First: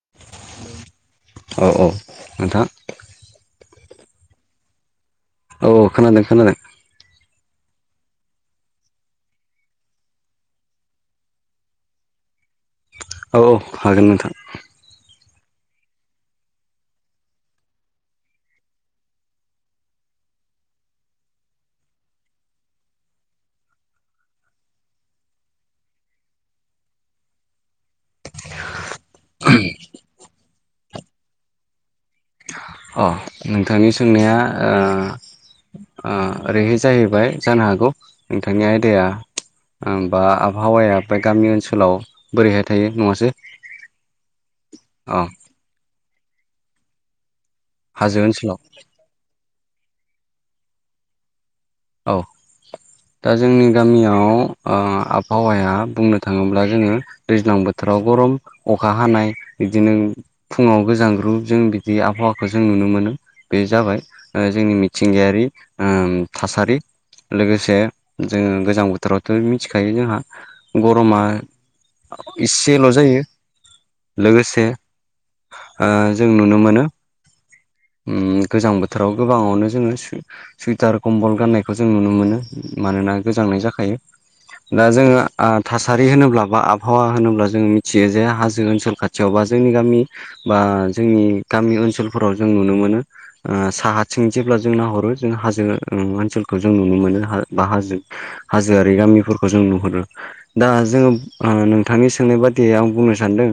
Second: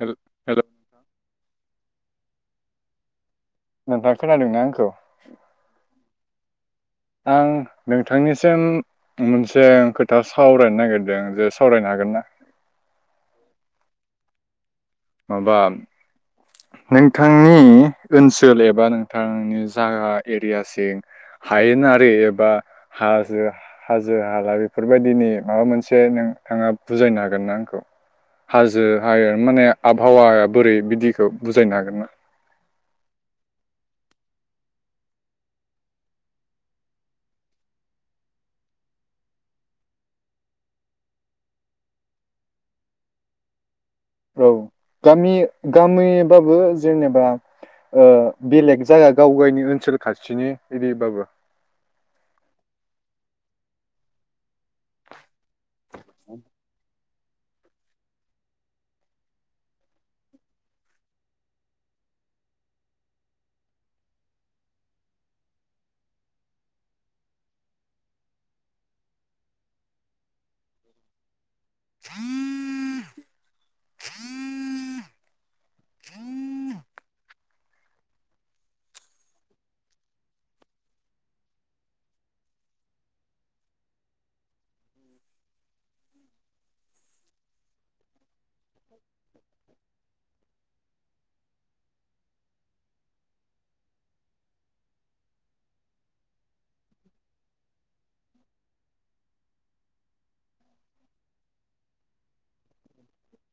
Hello hello औ औ नोंथां नोंथाङा खोनादों ना आंखौ औ खोनादों खोनादों आं नोंथांनिसिम मोनसे खोथा सावरायनो नागिरदों जे सावरायनो हागोन ना औ औ हागोन नोंथां। माबा नोंथांनि ओनसोल एबा नोंथांनि जागा एरियासिं हायेनारि एबा हाजो हाजो हाला बेफोरबायदिनि माबा मोनसे नोंथाङा बुजायनो हागोन ना आंखौ हाजो हायेन माने आबहावाया बोरै बिदिखौ बुजायनो हागोन ना अ नोंथांनि सोंनाया ओ ओ ओरैहाय जाहैबाय जानो हागौ नोंथांनि आयदाया ओ बा आबहावाया बे गामि ओनसोलाव बोरैहाय थायो नङासै औ अ गामि गामिबाबो जेनेबा ओ हाजो ओनसोलाव बेलेग जायगा गावगायनि ओनसोल खाथिनि एरिबाबो औ दा जोंनि गामियाव ओ आबहावाया बुंनो थाङोब्ला जोङो दैज्लां बोथोराव गरम अखा हानाय बिदिनो फुङाव गोजांग्रु जों बिदि आबहावाखौ जों नुनो मोनो बे जाबाय ओ जोंनि मिथिंगायारि ओम थासारि, लोगोसे जोङो गोजां बोथोरावथ' मिथिखायो जोंहा गरमा इसेल' जायो, लोगोसे ओ जों नुनो मोनो ओम गोजां बोथोराव गोबाङावनो जोङो सु-सुइटार कम्बल गाननायखौ जों नुनो मोनो। मानोना गोजांनाय जाखायो दा जोङो आ थासारि होनोब्ला बा आबहावा होनोब्ला जोङो मिथियो जे हाजो जों ओनसोल खाथियाव बा जोंनि गामि बा जोंनि गामि ओनसोलफोराव जों नुनो मोनो। ओ साहाथिं जेब्ला जों नाहरो जों हाजो ओ ओनसोलखौ जों नुनो मोनो बा हाजो हाजोआरि गामिफोरखौ जों नुहुरो। दा जोङो ओ नोंथांनि सोंनाय बादियै आं बुंनो सानदों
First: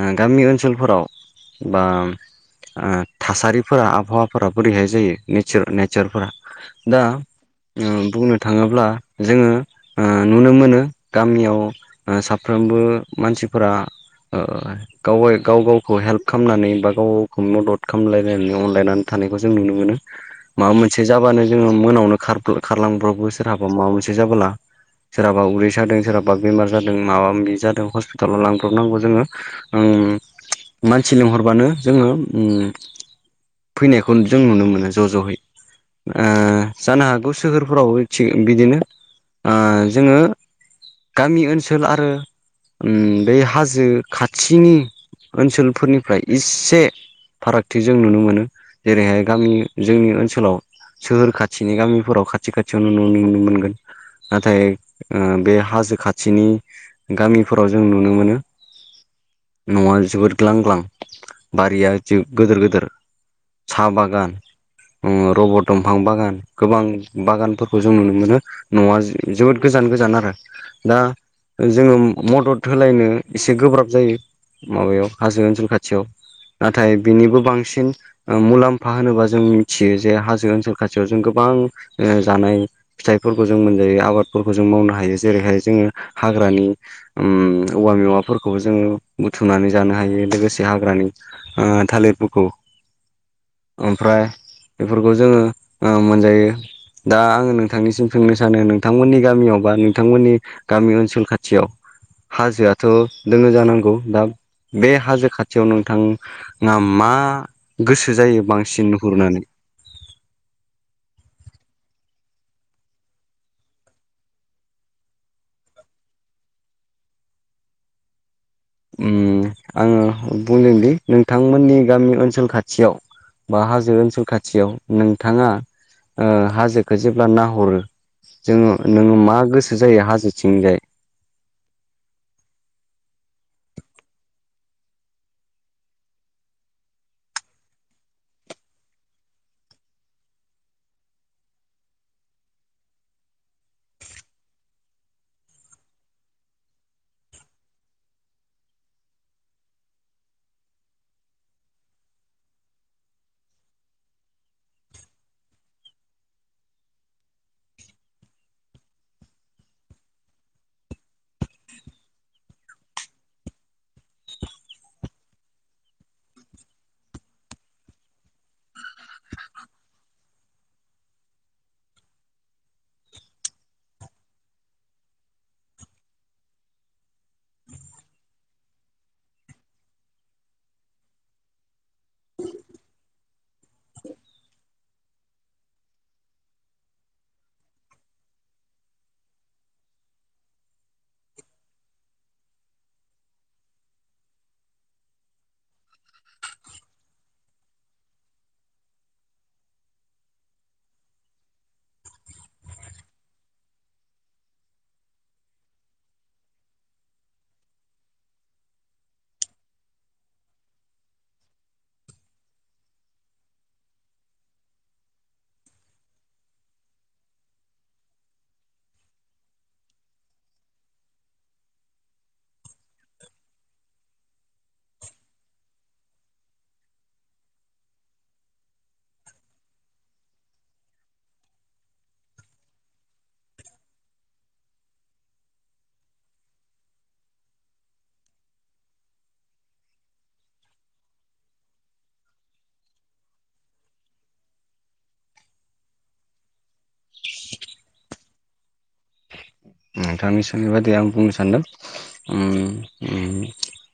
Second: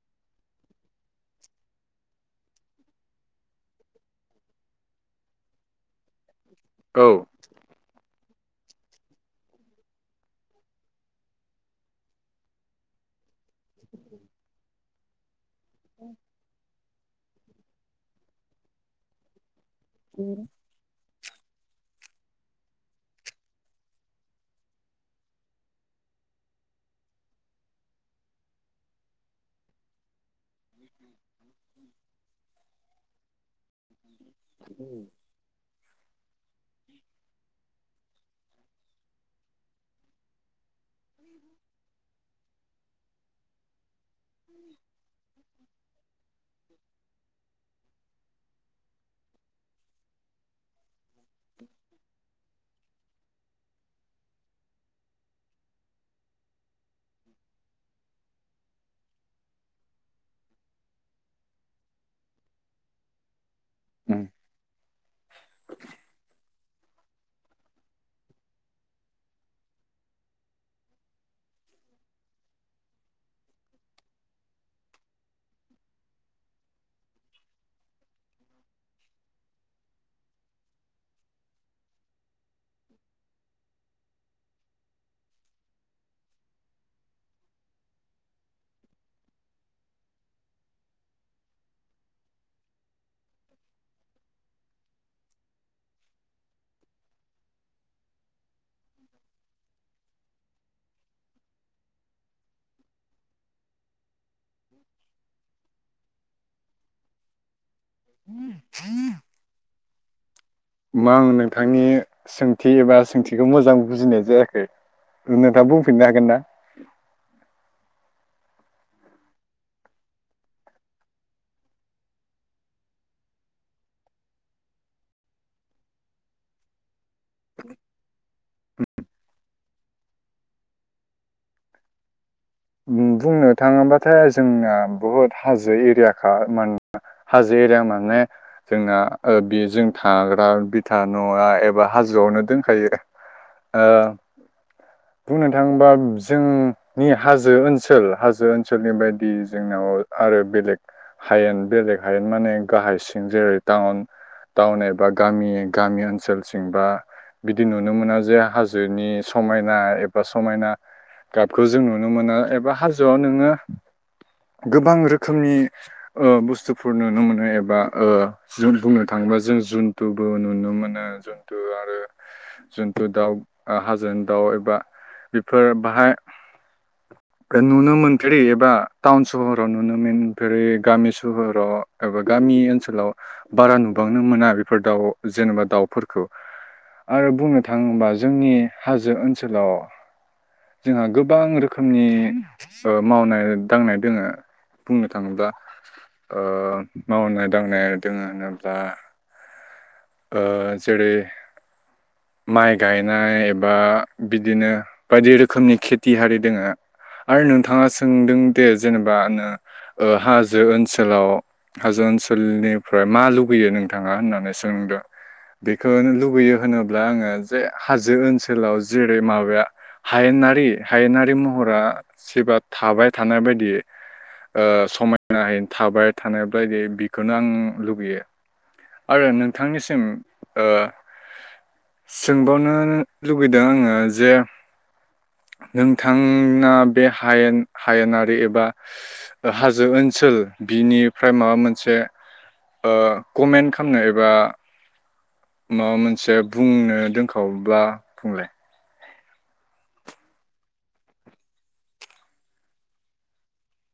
ओ गामि ओनसोलफोराव बा ओ थासारिफोरा आबहावाफोरा बोरैहाय जायो नेचार नेचारफोरा दा औ ओ बुंनो थाङोब्ला जोङो ओ नुनो मोनो गामियाव ओ साफ्रोमबो मानसिफोरा ओ गावै गाव गावखौ हेल्प खालामनानै बा गाव गावखौ मदद खालामलायनानै अनलायनानै थानायखौ जों नुनो मोनो। [inaudible] माबा मोनसे जाबानो जोङो मोनायावनो खार खारलांब्रबो सोरहाबा माबा मोनसे जाबोला। सोरहाबा उदै जादों, सोरहाबा बेमार जादों, माबा माबि जादों हस्पिटालाव लांब्रबनांगौ जोङो ओम मानसि लिंहरबानो जोङो ओम फैनायखौ जों नुनो मोनो ज' ज'है। ओ जानो हागौ सोहोरफोराव थिग बिदिनो ओ जोङो गामि ओनसोल आरो ओ बे हाजो खाथिनि ओनसोलफोरनिफ्राय इसे फारागथि जों नुनो मोनो। जेरैहाय गामि जोंनि ओनसोलाव सोहोर खाथिनि गामिफोराव खाथि खाथियावनो नुनो नुनो मोनगोन। नाथाय ओ बे हाजो खाथिनि गामिफोराव जों नुनो मोनो न'आ जोबोद ग्लां ग्लां बारिया जो गोदोर गोदोर। साहा बागान, रबर दंफां बागान गोबां बागानफोरखौ जों नुनो मोनो न'आ जि जोबोद गोजान गोजान आरो। दा जोङो मदद होलायनो एसे गोब्राब जायो। माबायाव हाजो ओनसोल खाथियाव। नाथाय बिनिबो बांसिन ओ मुलाम्फा होनोबा जों मिथियो जे हाजो ओनसोल खाथियाव जों गोबां ओ जानाय फिथाइफोरखौ जों मोनजायो आबादफोरखौ जों मावनो हायो जेरैहाय जोङो हाग्रानि उम औवा मेवाफोरखौबो जोङो बुथुमनानै जानो हायो लोगोसे हाग्रानि ओ थालिरफोरखौ, ओमफ्राय बेफोरखौ जोङो ओ मोनजायो दा आङो नोंथांनिसिम सोंनो सानो नोंथांमोननि गामियाव बा नोंथांमोननि गामि ओनसोल खाथियाव। हाजोआथ' दङो जानांगौ, दा बे हाजो खाथियाव नोंथां ना मा गोसो जायो बांसिन नुहुरनानै? मा ओं नोंथांनि सोंथि एबा सोंथिखौ मोजां बुजिनाय जायाखै। उम नोंथाङा बुंफिननो हागोन ना? उम आङो बुंदोंदि नोंथांमोननि गामि ओनसोल खाथियाव बा हाजो ओनसोल खाथियाव नोंथाङा ओ हाजो खौ जेब्ला नाहरो जोङो नोङो मा गोसो जायो हाजोथिंजाय? उम बुंनो थाङोबाथाय जोंना बुहुत हाजो एरियाखा मानोना हाजो एरिया माने जोंना ओ बि जों थाग्रा बिथा न'आ एबा हाजोआवनो दोनखायोरा। ओ बुंनो थाङोबा जों हाजो ओनसोल हाजो ओनसोलनि बायदि जोंनाव ओ आरो बेलेग हायेन बेलेग हायेन माने गाहाय सिं जेरै टाउन टाउन एबा गामि गामि ओनसोलसिं बा बिदि नुनो मोना जे हाजोनि समायना एबा समायना गाबखौ जों नु नो मोनो एबा हाजोआव नोङो गोबां रोखोमनि ओ बुस्थुफोर नुनो मोनो एबा ओ जों बुंनो थाङोबा जों जुन्थुबो नुनो मोनो जुन्थु आरो जुनथु दाउ ओ हाजोनि दाउ एबा बेफोर बाहाय नुनो मोनफेरै एबा टाउन सहराव नुनो मोनफेरि गामि सोहराव एबा गामि ओनसोलाव बारा नुबांनो मोना बेफोर दाउ जेनबा दाउफोरखौ आरो बुंनो थाङोबा जोंनि हाजो ओनसोलाव जोंहा गोबां रोख रोखोमनि ओ मावनाय दांनाय दोङो बुंनो थाङोब्ला ओ मावनाय दांनाय आरो दोङो होनोब्ला ओ जेरै माइ गायनाय एबा बिदिनो बायदि रोखोमनि खेथि हारि दोङो आरो नोंथाङा सोंदोंदे जेनेबा नो ओ हाजो ओनसोलाव हाजो ओनसोलनिफ्राय मा लुबैयो नोंथाङा होननानै सोंदों बेखोनो लुबैयो होनोब्ला आङो जे हाजो ओनसोलाव जेरै माबाया हायेनारि हायेनारि महरा स्रिबा थाबाय थानाय बायदि ओ समायनाहैनो थाबाय थानाय बायदि बिखौनो आं लुगैयो आरो नोंथांनिसिम ओ सोंबावनो लुबैदों आङो जे नोंथांना बे हायेन हायेनारि एबा ओ हाजो ओनसोल बिनिफ्राय माबा मोनसे ओ कमेन्ट खालामनो एबा माबा मोनसे बुंनो दोनखावब्ला बुंलाय नोंथांनिसिम बेबादि आं बुंनो सानदों उम उम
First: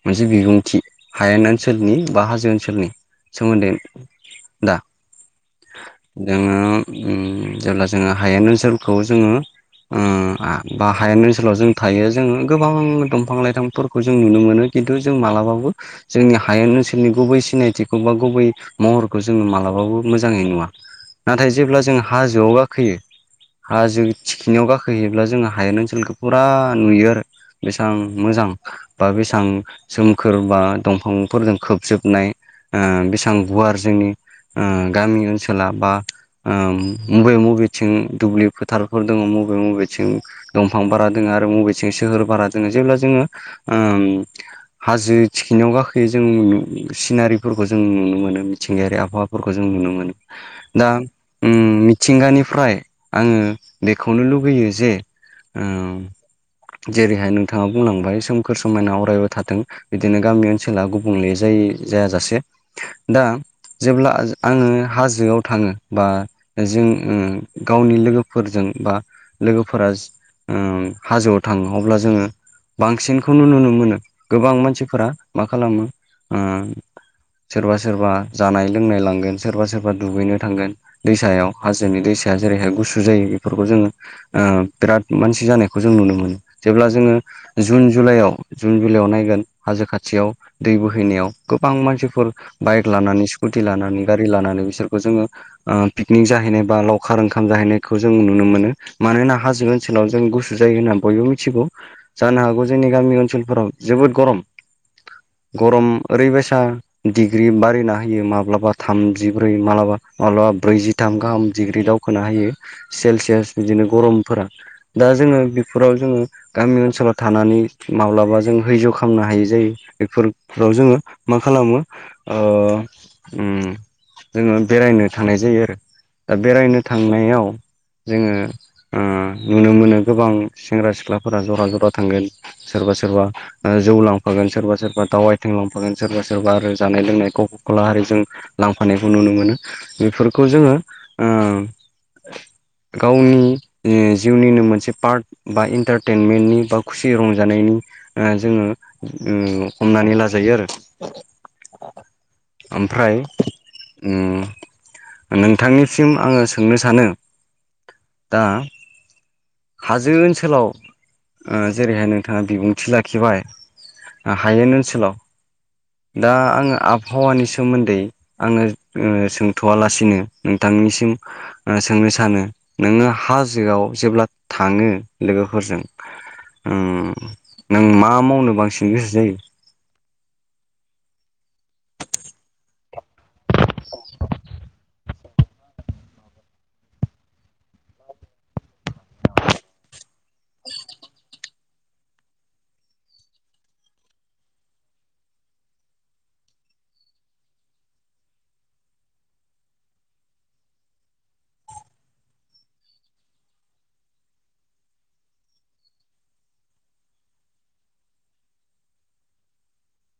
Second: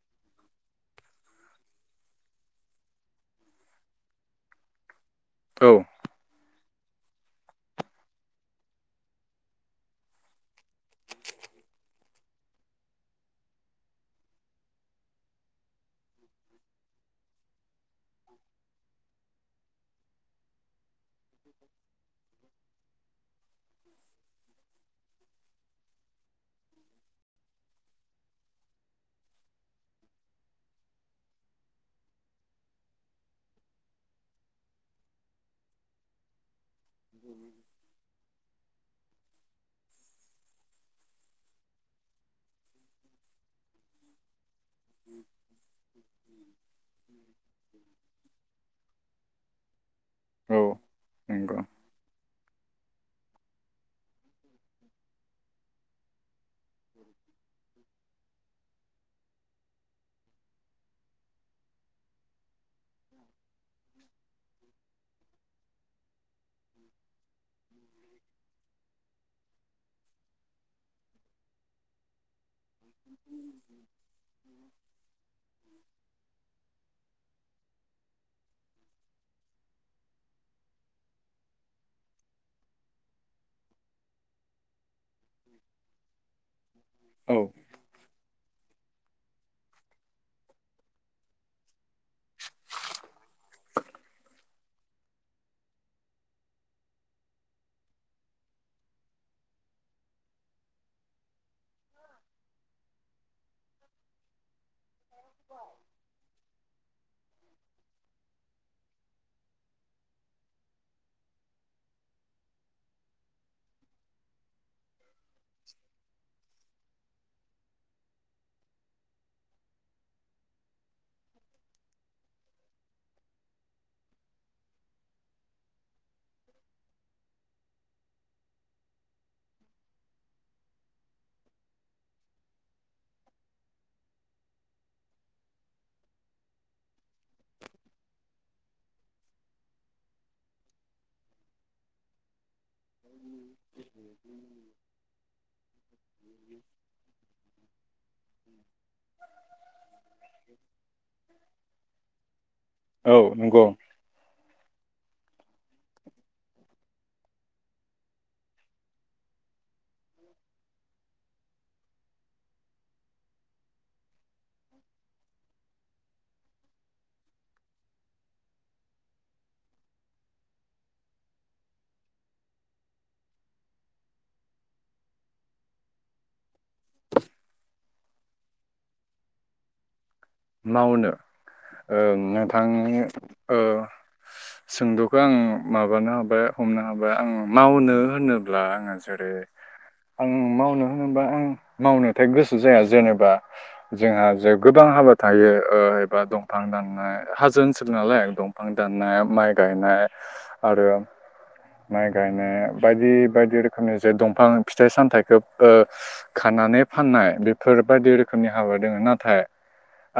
मोनसे बिबुंथि हायेन ओनसोलनि बा हाजो ओनसोलनि सोमोन्दै दा औ जोङो उम जेब्ला जोङो हायेन ओनसोलखौ जोङो ओ आ बा हायेन ओनसोलाव जों थायो जोङो गोबां दंफां लाइफांफोरखौ जों नुनो मोनो खिन्थु जों मालाबाबो जोंनि हायेन ओनसोलनि गुबै सिनायथिखौ बा गुबै महरखौ जोङो मालाबाबो मोजाङै नुवा नाथाय जेब्ला जों हाजोआव गाखोयो हाजो थिखिनियाव गाखोहैयोब्ला जोंडो हायेन ओनसोलखौ फुरा नुयो आरो बेसेबां मोजां बा बेसेबां सोमखोर बा दंफांफोरजों खोबजोबनाय ओ बेसेबां गुवार जोंनि ओ गामि ओनसोला बा ओम मबे मबेथिं दुब्लि फोथारफोर दङ मबे मबेथिं दंफां बारा दोङो आरो मबेथिं सोहोर बारा दोङ जेब्ला जोङो ओम हाजो थिखिनायाव गाखोयो जों सिनारिफोरखौ जों नुनो मोनो मिथिंगायारि आबहावा फोरखौ जों नुनो मोनो औ दा उम नंगौ मिथिंगानिफ्राय आङो बेखौनो लुगैयो जे ओम जेरैहाय नोंथाङा बुंलांबाय सोमखोर समायना अराय थाथों बिदिनो गामि ओनसोला गुबुंले जाय जायाजासे दा जेब्ला आङो हाजोआव थाङो बा जों ओ गावनि लोगोफोरजों बा लोगोफोरा ओ हाजोआव थाङो अब्ला जोङो बांसिनखौनो नुनो मोनो गोबां मानसिफोरा मा खालामो ओ सोरबा सोरबा जानाय लोंनाय लांगोन सोरबा सोरबा दुगैनो थांगोन दैसायाव हाजोनि दैसाया जेरैहाय गुसु जायो बेफोरखौ जोङो बिराद मानसि जानायखौ जों नुनो मोनो जेब्ला जोङो औ जुन जुलाइआव जुन जुलाइआव नायगोन हाजो खाथियाव दै बोहैनायाव गोबां मानसिफोर बाइक लानानै स्कुटि लानानै गारि लानानै बिसोरखौ जोङो ओ पिकनिक जाहैनाय बा लावखार ओंखाम जाहैनायखौ जों नुनो मोनो मानोना हाजो ओन सोलाव जों गुसु जायो होनना बयबो मिथिगौ जानो हागौ जोंनि गामि ओनसोलफोराव जोबोद गरम गरम ओरैबायसा डिग्रि बारिना होयो माब्लाबा थामजिब्रै माब्लाबा मालाबा ब्रैजिथाम गाहाम डिग्रि दावखोना होयो। सेलसियास बिदिनो गरमफोरा दा जोङो बेफोराव जोङो गामि ओनसोलाव थानानै माब्लाबा जों दैज्य खालामनो हायि जायो बेफोरफोराव जोङो मा खालामो जोङो बेरायनो थांनाय जायो आरो दा बेरायनो थांनायाव जोङो नुनो मोनो गोबां सेंग्रा-सिख्लाफोरा जरा जरा थांगोन सोरबा सोरबा जौ लांफागोन सोरबा सोरबा दाव आइथिं लांफागोन सोरबा सोरबा आरो जानाय लोंनायखौ कलाहारिजों लांफानायखौ नुनो मोनो बेफोरखौ जोङो गावनि ओ जिउनिनो मोनसे पार्ट बा इन्टारटेनमेन्टनि बा खुसि रंजानायनि जोङो हमनानै लाजायो आरो ओमफ्राय औ नंगौ नोंथांनिसिम आङो सोंनो सानो दा हाजो ओनसोलाव जेरैहाय नोंथाङा बिबुंथि लाखिबाय हायेन ओनसोलाव दा आङो आबहावानि सोमोन्दै आङो सोंथ'वालासिनो नोंथांनिसिम सोंनो सानो नोङो हाजोआव जेब्ला थाङो लोगोफोरजों नों मा मावनो बांसिन गोसो जायो? मावनो नोंथांनि सोंदुखौ आं माबानो हाबाय हमनो हाबाय आं मावनो होनोब्ला आङो जेरै आं मावनो होनोबा आं मावनोथाय गोसो जाया जेनेबा जोंहा जे गोबां हाबा थायो एबा दंफां दाननाय हाजो ओनसोल नालाय दंफां दाननाय माइ गायनाय आरो माइ गायनाय बायदि बायदि रोखोमनि जे दंफां फिथाइ सामथाइखौ खानानै फाननाय बेफोर बायदि रोखोमनि हाबा दङ नाथाय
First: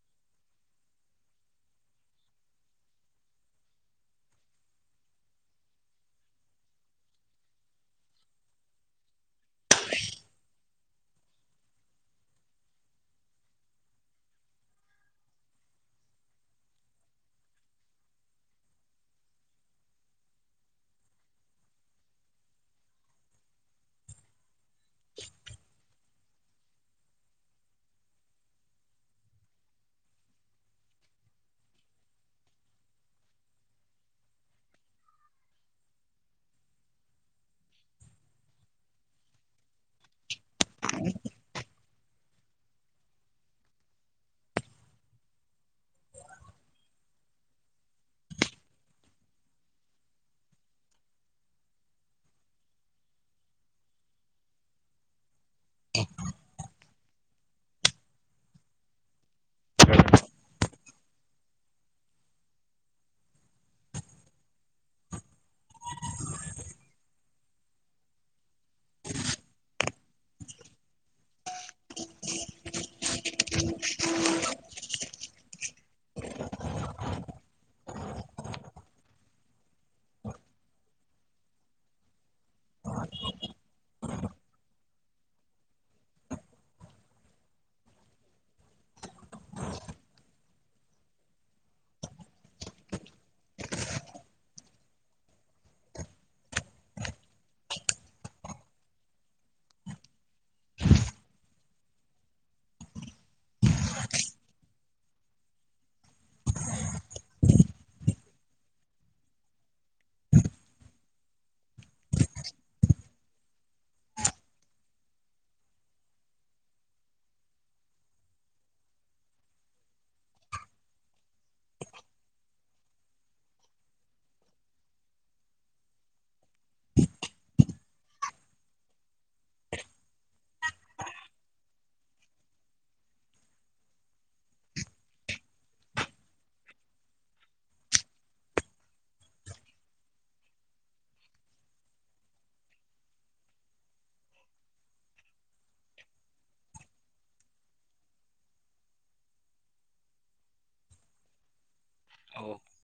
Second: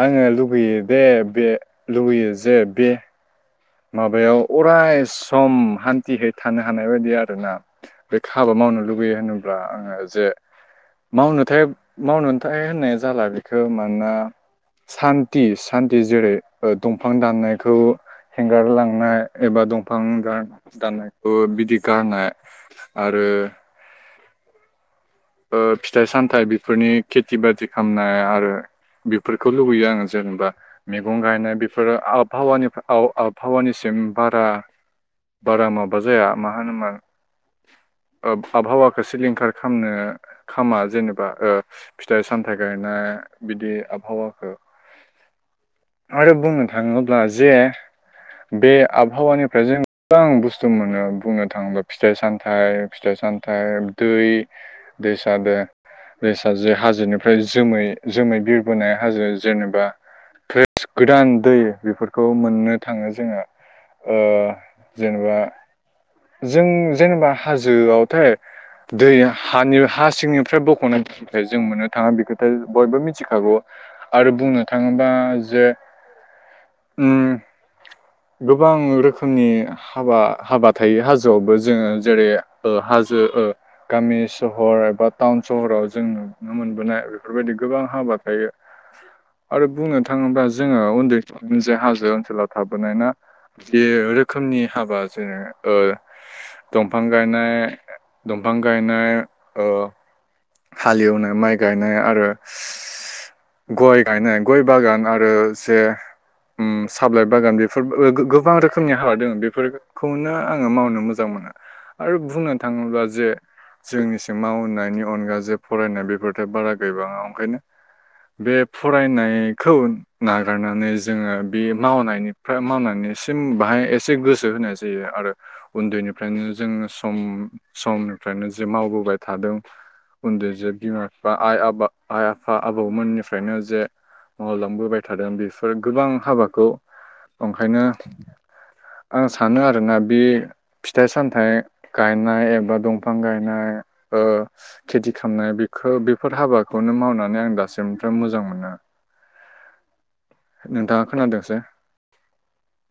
आङो लुुबैयो दे बे लुुबैयो जे बे माबायाव अराय सम हान्थिहै थानो हानाय बायदि आरोना बे हाबा मावनो लुगैयो होनोब्ला आङो जे मावनोथाय मावनोथाय होननाय जाला बेखौ मानोना सान्थि सान्थि जेरै दंफां दाननायखौ हेंगार लांनाय एबा दंफां गाननाय दाननायखौ बिदि गारनाय आरो [inaudible] फिथाइ सामथाइ बेफोरनि खेथि बाथि खालामनाय आरो बेफोरखौ लुबैयो आङो जेनेबा मैगं गायनाय बेफोरो आबहावानिफ्राय आबहावानिसिम बारा बारा माबा जाया मा होनोमा आबहावाखौ सिलिंखार खालामनो खामा जेनेबा फिथाइ सामथाइ गायनाय बिदि आबहावाखौ आरो बुंनो थाङोब्ला जे बे आबहावानिफ्राय जों गोबां बुस्थु मोनो बुंनो थाङोब्ला फिथाइ सामथाइ फिथाइ सामथाइ दै दैसादो दैसाजो हाजो फ्राय जोमै जोमै बिरबोनाय हाजो जेनेबा गोदान दै बेफोरखौ मोननो थाङो जोङो जेनेबा जों जेनेबा हाजोआवथाय दैया हानि हा सिंनिफ्राय बख'नानै जों मोननो थाङा बे खोथा बयबो मिथिखागौ आरो बुंनो थाङोबा जे उम गोबां रोखोमनि हाबा हाबा थायो हाजोआवबो जोङो जेरै ओ हाजो ओ गामि सहर एबा टाउन सहराव जों नुनो मोनबोनाय बेफोरबायदि गोबां हाबा थायो आरो बुंनो थाङोब्ला जोङो उन्दै जे हाजो ओनसोलाव थाब बोनाय ना बे रोखोमनि हाबा जेरै दंफां गायनाय दंफां गायनाय ओ हालेवनो माइ गायनाय आरो गय गायनाय गय बागान आरो जे साबलाइ बागान बेफोर गोबां रोखोमनि हाबा दङ बेफोर खौनो आङो मावनो मोजां मोना आरो बुंनो थाङोब्ला जे जोंनिसो मावनायनि अनगा जे फरायनाय बेफोरथाय बारा गैबाङा ओंखायनो बे फरायनायखौ नागारनानै जोङो बे मावनायनि फ्राय मावनायनिसिम बाहाय एसे गोसो होनाय जायो आरो उन्दैनिफ्रायनो जोङो सम समनिफ्रायनो जे मावबोबाय थादों उन्दै जे बिमा बिफा आइ आ आइ आफा आबौमोननिफ्रायनो जे मावलांबोबाय थादों बिसोर गोबां हाबाखौ ओंखायनो आं सानो आरोना बे फिथाइ सामथाइ गायनाय एबा दंफां गायनाय ओ खेथि खामनाय बेखौ बेफोर हाबाखौनो मावनानै आं दासिमफ्राय मोजां मोनो नोंथाङा खोनादोंसो औ